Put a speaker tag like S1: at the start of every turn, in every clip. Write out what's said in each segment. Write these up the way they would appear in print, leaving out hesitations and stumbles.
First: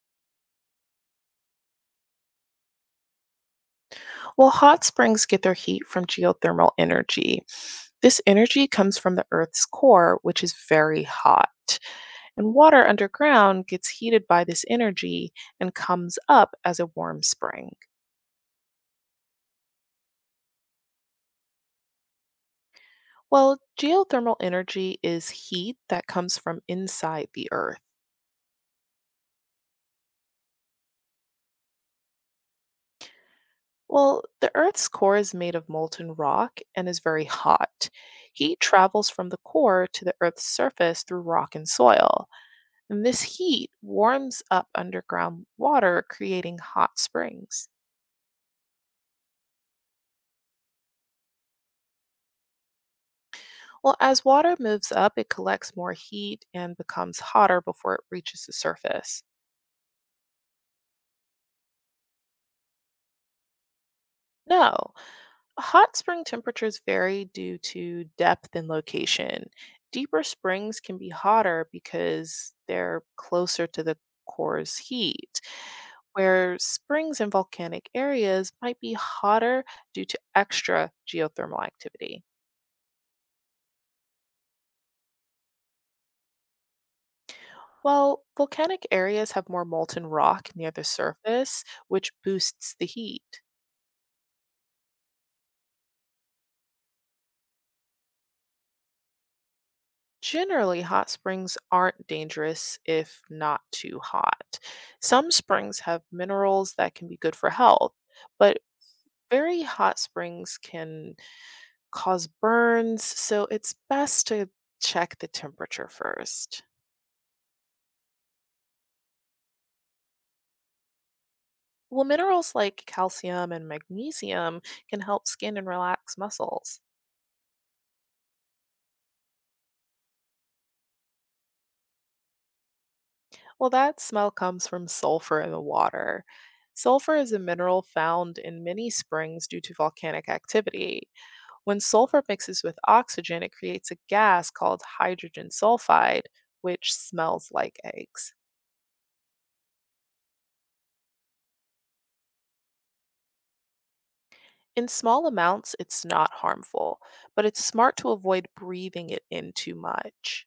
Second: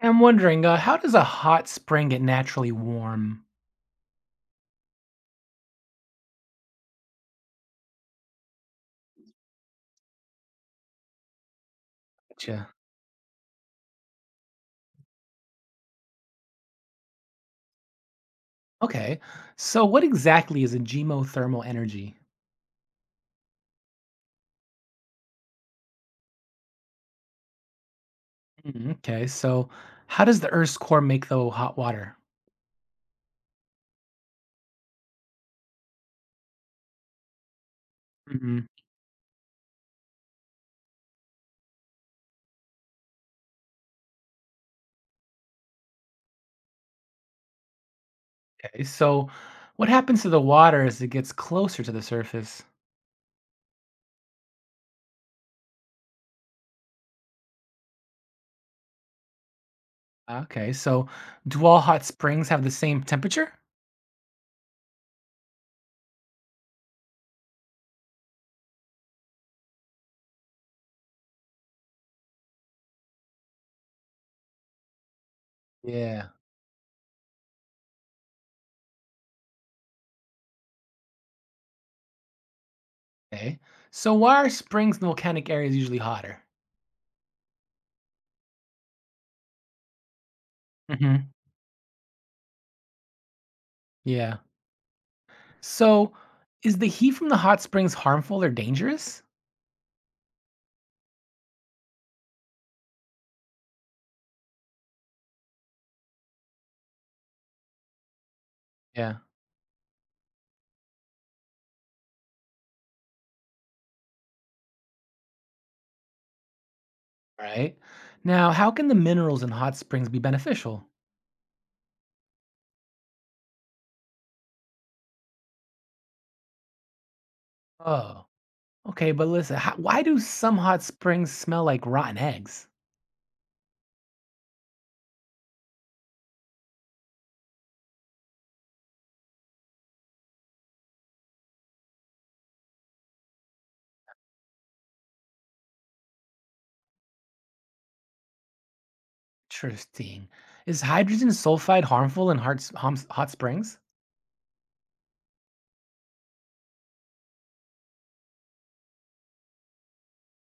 S1: I'm wondering, how does a hot spring get naturally warm?
S2: Well, hot springs get their heat from geothermal energy. This energy comes from the Earth's core, which is very hot. And
S1: Gotcha.
S2: water underground gets heated by this energy and comes up as a warm spring.
S1: Okay. So, what exactly is a geothermal energy?
S2: Well, geothermal energy is heat that comes from inside the Earth.
S1: Mm, okay. So, how does the Earth's core make the hot water?
S2: Well, the Earth's core is made of molten rock and is very hot. Heat
S1: Mm,
S2: travels from the core to the Earth's surface through rock and soil. And this heat warms up underground water, creating hot springs.
S1: okay. So, what happens to the water as it gets closer to the surface?
S2: Well, as water moves up, it collects more heat and becomes hotter before it reaches the surface.
S1: Okay. So, do all hot springs have the same temperature?
S2: No, hot spring temperatures vary due to depth and location. Deeper springs can be hotter because they're closer to the core's heat,
S1: Yeah.
S2: where springs in volcanic areas might be hotter due to extra geothermal activity.
S1: Okay. So, why are springs and volcanic areas usually hotter?
S2: Well, volcanic areas have more molten rock near the
S1: Hmm.
S2: surface, which boosts the heat.
S1: Yeah. So, is the heat from the hot springs harmful or dangerous?
S2: Generally, hot springs aren't dangerous if not too hot. Some springs have minerals that can be good for health, but
S1: Yeah.
S2: very hot springs can cause burns, so it's best to check the temperature first.
S1: Right. Now, how can the minerals in hot springs be beneficial?
S2: Well, minerals like calcium and magnesium can help skin and relax muscles.
S1: Oh, okay. But listen, why do some hot springs smell like rotten eggs?
S2: Well, that smell comes from sulfur in the water. Sulfur is a mineral found in many springs due to volcanic activity. When sulfur mixes with oxygen, it creates a gas called hydrogen sulfide, which smells like eggs.
S1: Interesting. Is hydrogen sulfide harmful in hot springs?
S2: In small amounts, it's not harmful, but it's smart to avoid breathing it in too much.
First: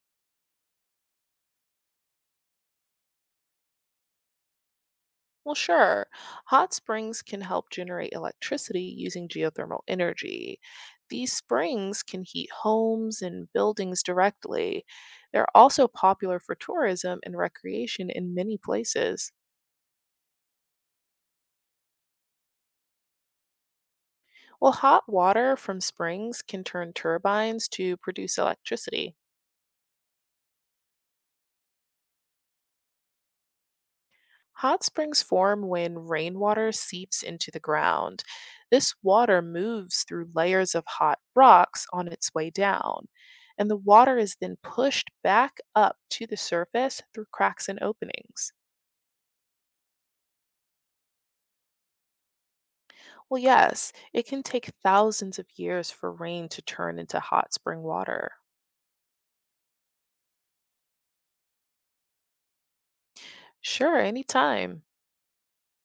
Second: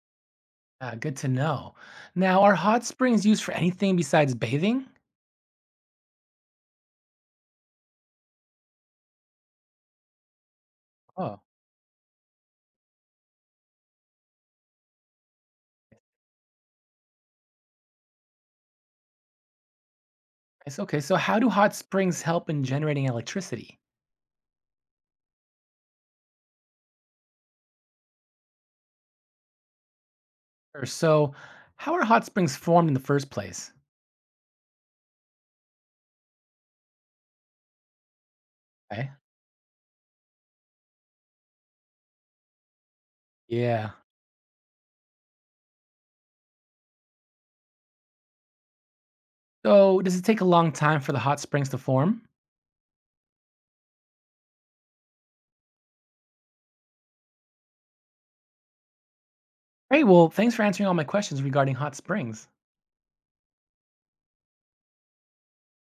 S1: Good to know. Now, are hot springs used for anything besides bathing?
S2: Well, sure. Hot springs can help generate electricity using geothermal energy. These
S1: Oh,
S2: springs can heat homes and buildings directly. They're also popular for tourism and recreation in many places.
S1: it's okay. So, how do hot springs help in generating electricity?
S2: Well, hot water from springs can turn turbines to produce electricity.
S1: Sure. So, how are hot springs formed in the first place?
S2: Hot springs form when rainwater seeps into the ground. This
S1: Okay.
S2: water moves through layers of hot rocks on its way down, and the
S1: Yeah.
S2: water is then pushed back up to the surface through cracks and openings.
S1: So, does it take a long time for the hot springs to form?
S2: Well, yes, it can take thousands of years for rain to turn into hot spring water.
S1: Great. Well, thanks for answering all my questions regarding hot springs.
S2: Sure, anytime.